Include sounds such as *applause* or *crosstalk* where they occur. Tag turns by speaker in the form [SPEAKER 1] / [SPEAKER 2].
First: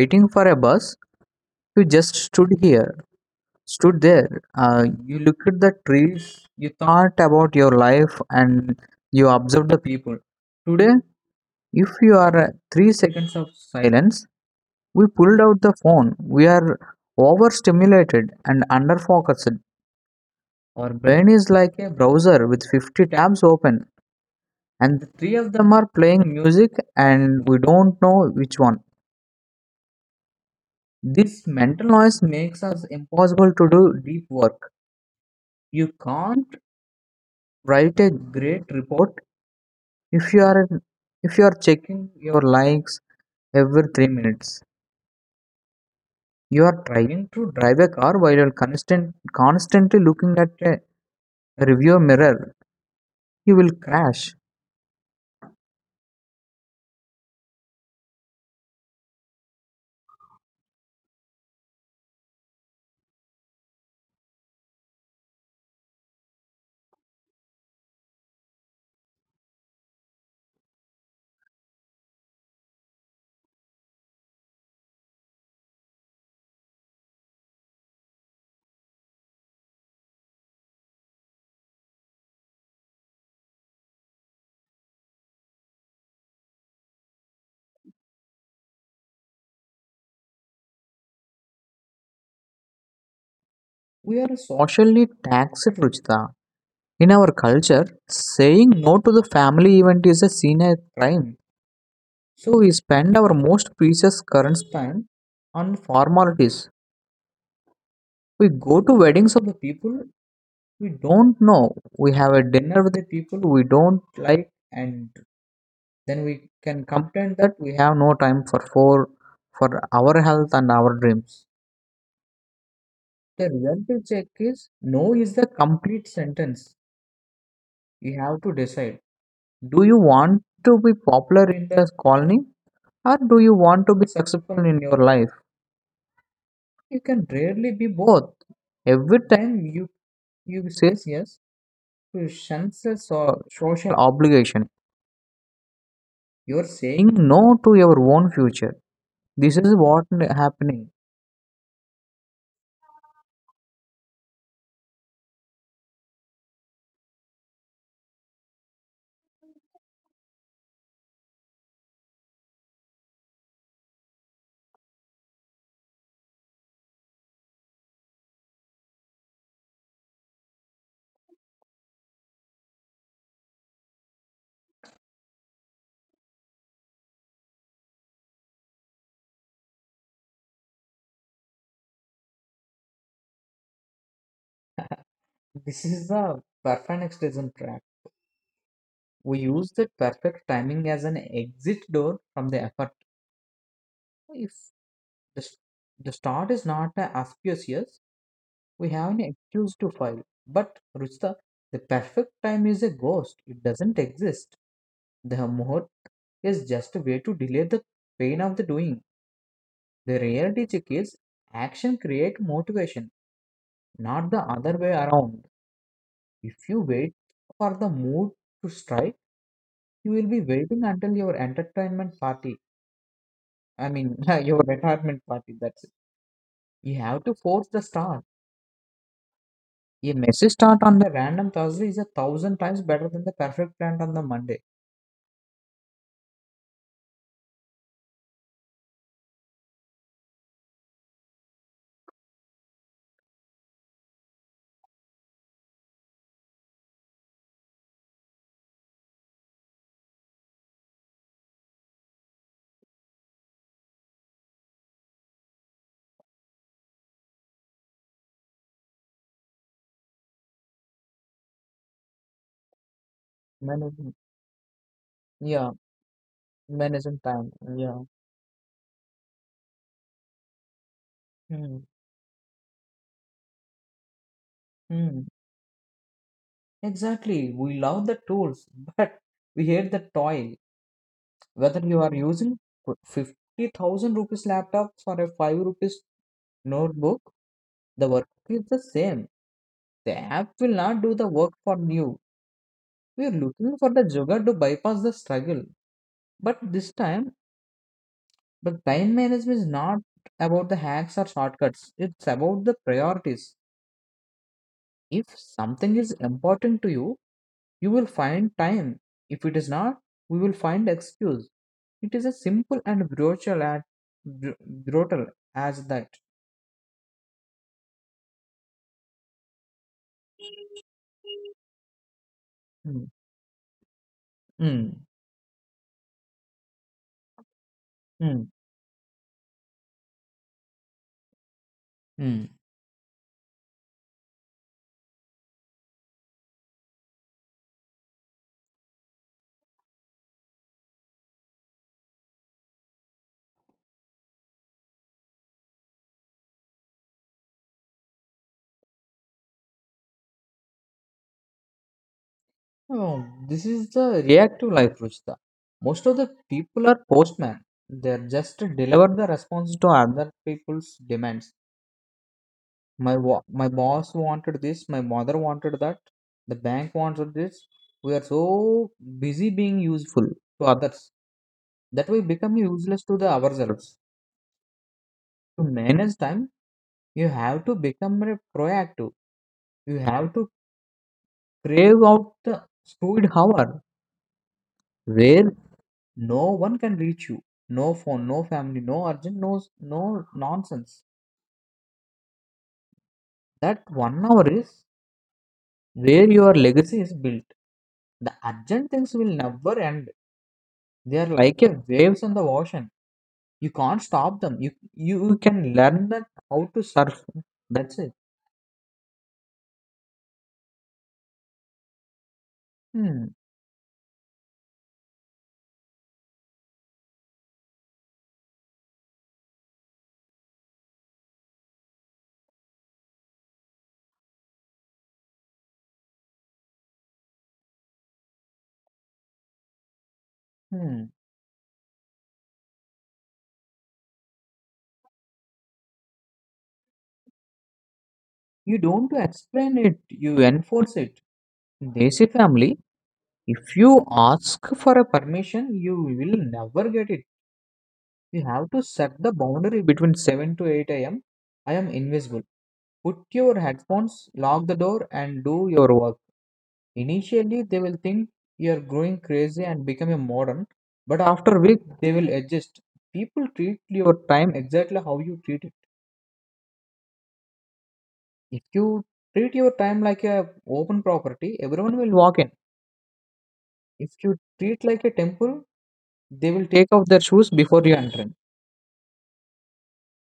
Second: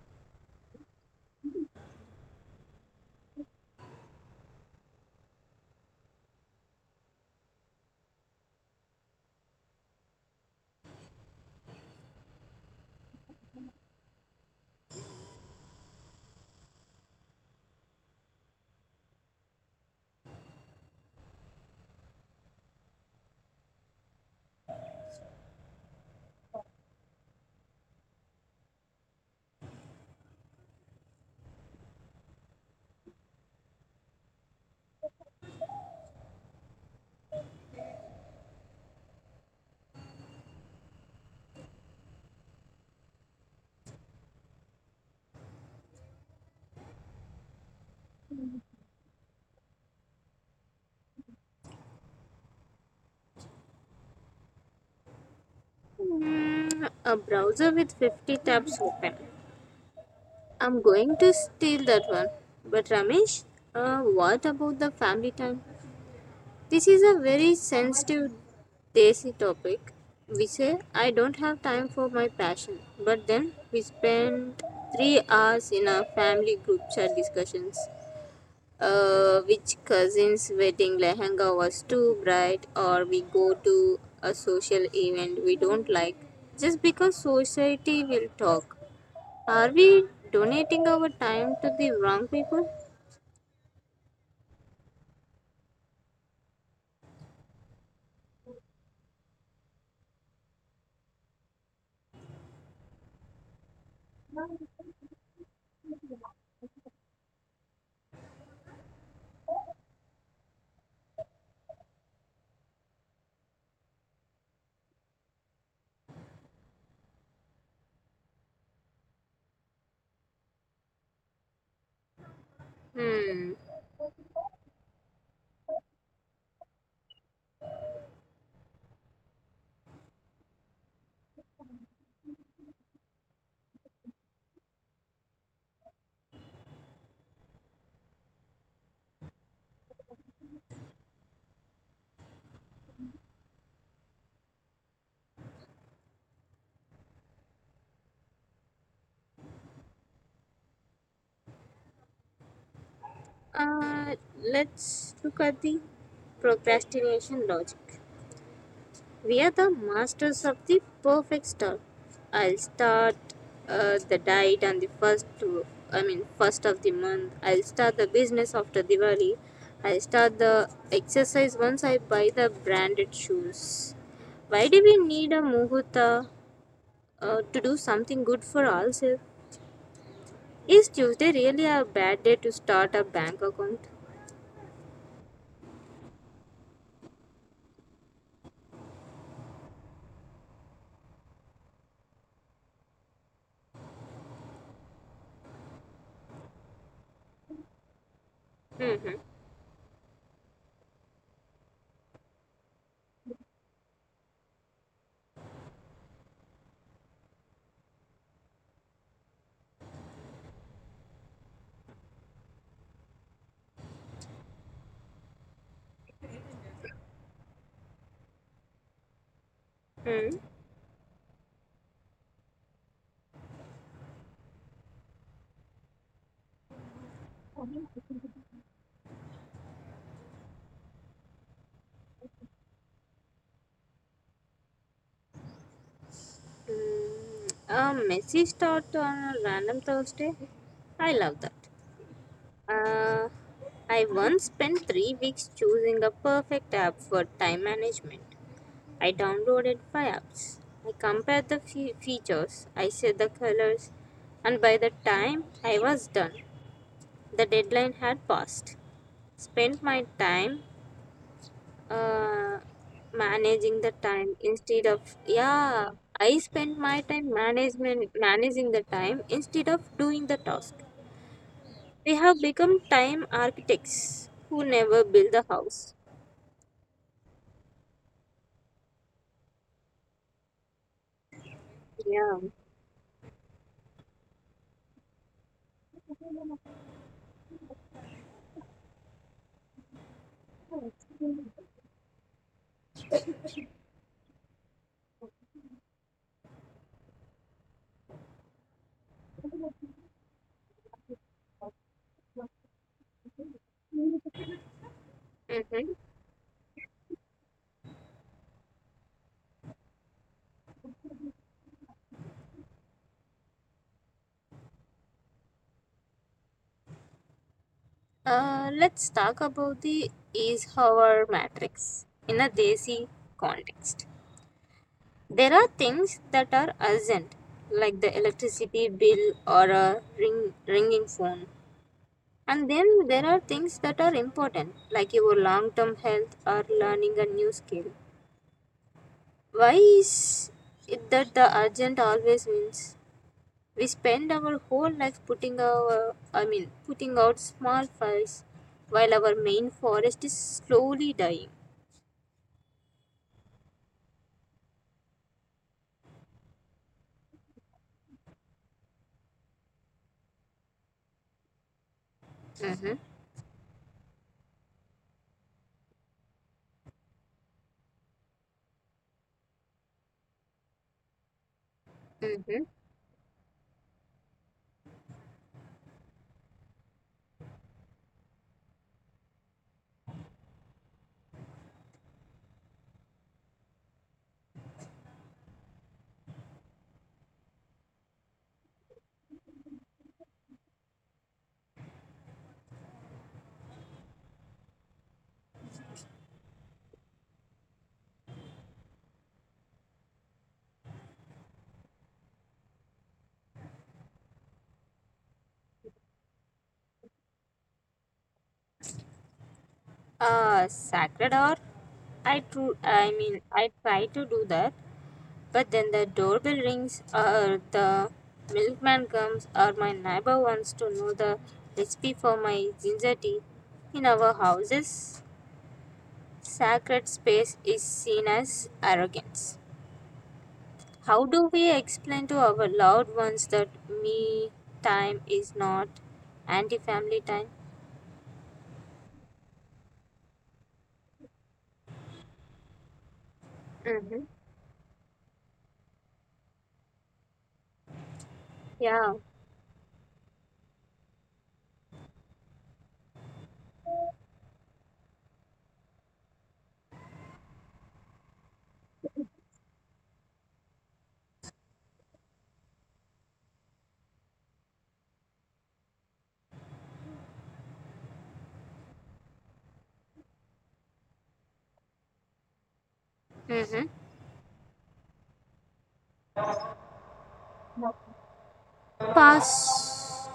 [SPEAKER 1] waiting for a bus, you just stood here, stood there. You looked at the trees, you thought about your life, and you observed the people. Today, if you are 3 seconds of silence, we pulled out the phone. We are overstimulated and underfocused. Our brain is like a browser with 50 tabs open and the three of them are playing music and we don't know which one. This mental noise makes us impossible to do deep work. You can't write a great report if you are if you are checking your likes every 3 minutes. You are trying to drive a car while you're constantly looking at a review mirror. You will crash.
[SPEAKER 2] Mm, a browser with 50 tabs open. I'm going to steal that one. But Ramesh, what about the family time? This is a very sensitive desi topic. We say I don't have time for my passion, but then we spend 3 hours in our family group chat discussions which cousin's wedding lehenga was too bright, or we go to a social event we don't like just because society will talk. Are we donating our time to the wrong people?
[SPEAKER 1] We are socially taxed, Ruchita. In our culture, saying no to the family event is a seen as crime. So we spend our most precious current time on formalities. We go to weddings of the people we don't know. We have a dinner with the people we don't like, and then we can complain that we have no time for our health and our dreams. The
[SPEAKER 2] Hmm.
[SPEAKER 1] reality check is no is the complete sentence. You have to decide, do you want to be popular in the colony or do you want to be successful in your life? You can rarely be both. Every time you says yes to sense or social obligation, you are saying no to your own future. This is what happening.
[SPEAKER 2] Uh, let's look at the procrastination logic. We are the masters of the perfect start. I'll start the diet on the first, to, I mean, first of the month. I'll start the business after Diwali. I'll start the exercise once I buy the branded shoes. Why do we need a muhurta to do something good for ourselves? Is Tuesday really a bad day to start a bank account?
[SPEAKER 1] *laughs* This is the perfectionism trap. We use the perfect timing as an exit door from the effort. If the, s- the start is not auspicious, we have
[SPEAKER 2] Mm-hmm.
[SPEAKER 1] an excuse to file. But Ruchita, the perfect time is a ghost. It doesn't exist. The muhurt is just a way to delay the pain of the doing. The reality check is action create motivation, not the other way around. If you wait for the mood to strike, you will
[SPEAKER 2] Mm.
[SPEAKER 1] be waiting until your entertainment party. I mean, *laughs* your retirement party. That's it. You have to force the start. A messy start on the random Thursday is a thousand times better than the perfect plan on the Monday.
[SPEAKER 2] Mm. A messy start on a random Thursday? I love that. Uh, I once spent 3 weeks choosing a perfect app for time management. I downloaded 5 apps. I compared the features, I set the colors, and by the time I was done, the deadline had passed. Spent my time uh, managing the
[SPEAKER 1] Managing,
[SPEAKER 2] time instead of,
[SPEAKER 1] yeah,
[SPEAKER 2] yeah. I spent my
[SPEAKER 1] managing
[SPEAKER 2] time
[SPEAKER 1] time, yeah.
[SPEAKER 2] management managing the time instead of doing the task.
[SPEAKER 1] Hmm.
[SPEAKER 2] They have become time architects who never
[SPEAKER 1] Hmm.
[SPEAKER 2] build a house.
[SPEAKER 1] Exactly. We love the tools, *laughs* but we hate the toil. Whether you are
[SPEAKER 2] Yeah.
[SPEAKER 1] using 50,000 rupees laptop or a 5 rupees notebook, the work is the same. The app will not do the work for you. We are looking for the jugger to bypass the struggle. But this time, the time management is not about the hacks or shortcuts. It's about the priorities. If
[SPEAKER 2] Mm-hmm.
[SPEAKER 1] something is important to you, you will find time. If it is not, we will find excuse. It is as simple and brutal, br- brutal as that.
[SPEAKER 2] Let's talk about the is our matrix in a
[SPEAKER 1] Mm,
[SPEAKER 2] Desi context.
[SPEAKER 1] mm,
[SPEAKER 2] There are things that are urgent, like the
[SPEAKER 1] mm,
[SPEAKER 2] electricity bill or a ringing phone.
[SPEAKER 1] mm.
[SPEAKER 2] And then there are things that are important, like your long term health or learning a new skill. Why is it that the urgent always wins? We spend our whole life putting out small fires while our main forest is slowly dying.
[SPEAKER 1] Oh, this is the reactive life, Ruchita. Most of the people are postmen. They just deliver the response to other people's demands.
[SPEAKER 2] Mm-hmm.
[SPEAKER 1] My boss wanted this. My mother wanted that. The bank wanted this. We are so busy being useful to others that we become
[SPEAKER 2] Mm-hmm.
[SPEAKER 1] useless to the ourselves. To manage time, you have to become a proactive. You have to crave out the fluid hour where no one can reach you. No phone, no family, no urgent, no, no nonsense. That one hour is where your legacy is built. The urgent things will never end. They are like a waves on the ocean. You can't stop them. You can learn that how to surf. That's it.
[SPEAKER 2] Sacred hour. I tru- I
[SPEAKER 1] Hmm.
[SPEAKER 2] mean, I try to do that, but then the doorbell rings, or the milkman comes, or my neighbor wants to know the recipe for my ginger tea. In our houses, sacred space is seen as arrogance.
[SPEAKER 1] Hmm.
[SPEAKER 2] How do we explain to our loved ones that me time is not anti family time?
[SPEAKER 1] You don't explain it, you enforce it. In Desi family, if you
[SPEAKER 2] Mm-hmm.
[SPEAKER 1] ask for a permission, you will never get it. You have to set
[SPEAKER 2] Yeah.
[SPEAKER 1] the boundary between 7 to 8 am. I am invisible. Put your headphones, lock the door, and do your work. Initially, they will think you are growing crazy and become a modern, but after a week, they will adjust. People treat your time exactly how you treat it. If you treat your time like a open property, everyone will walk in.
[SPEAKER 2] Mm-hmm.
[SPEAKER 1] If you treat like a temple, they will take off their shoes before you enter.
[SPEAKER 2] Pass.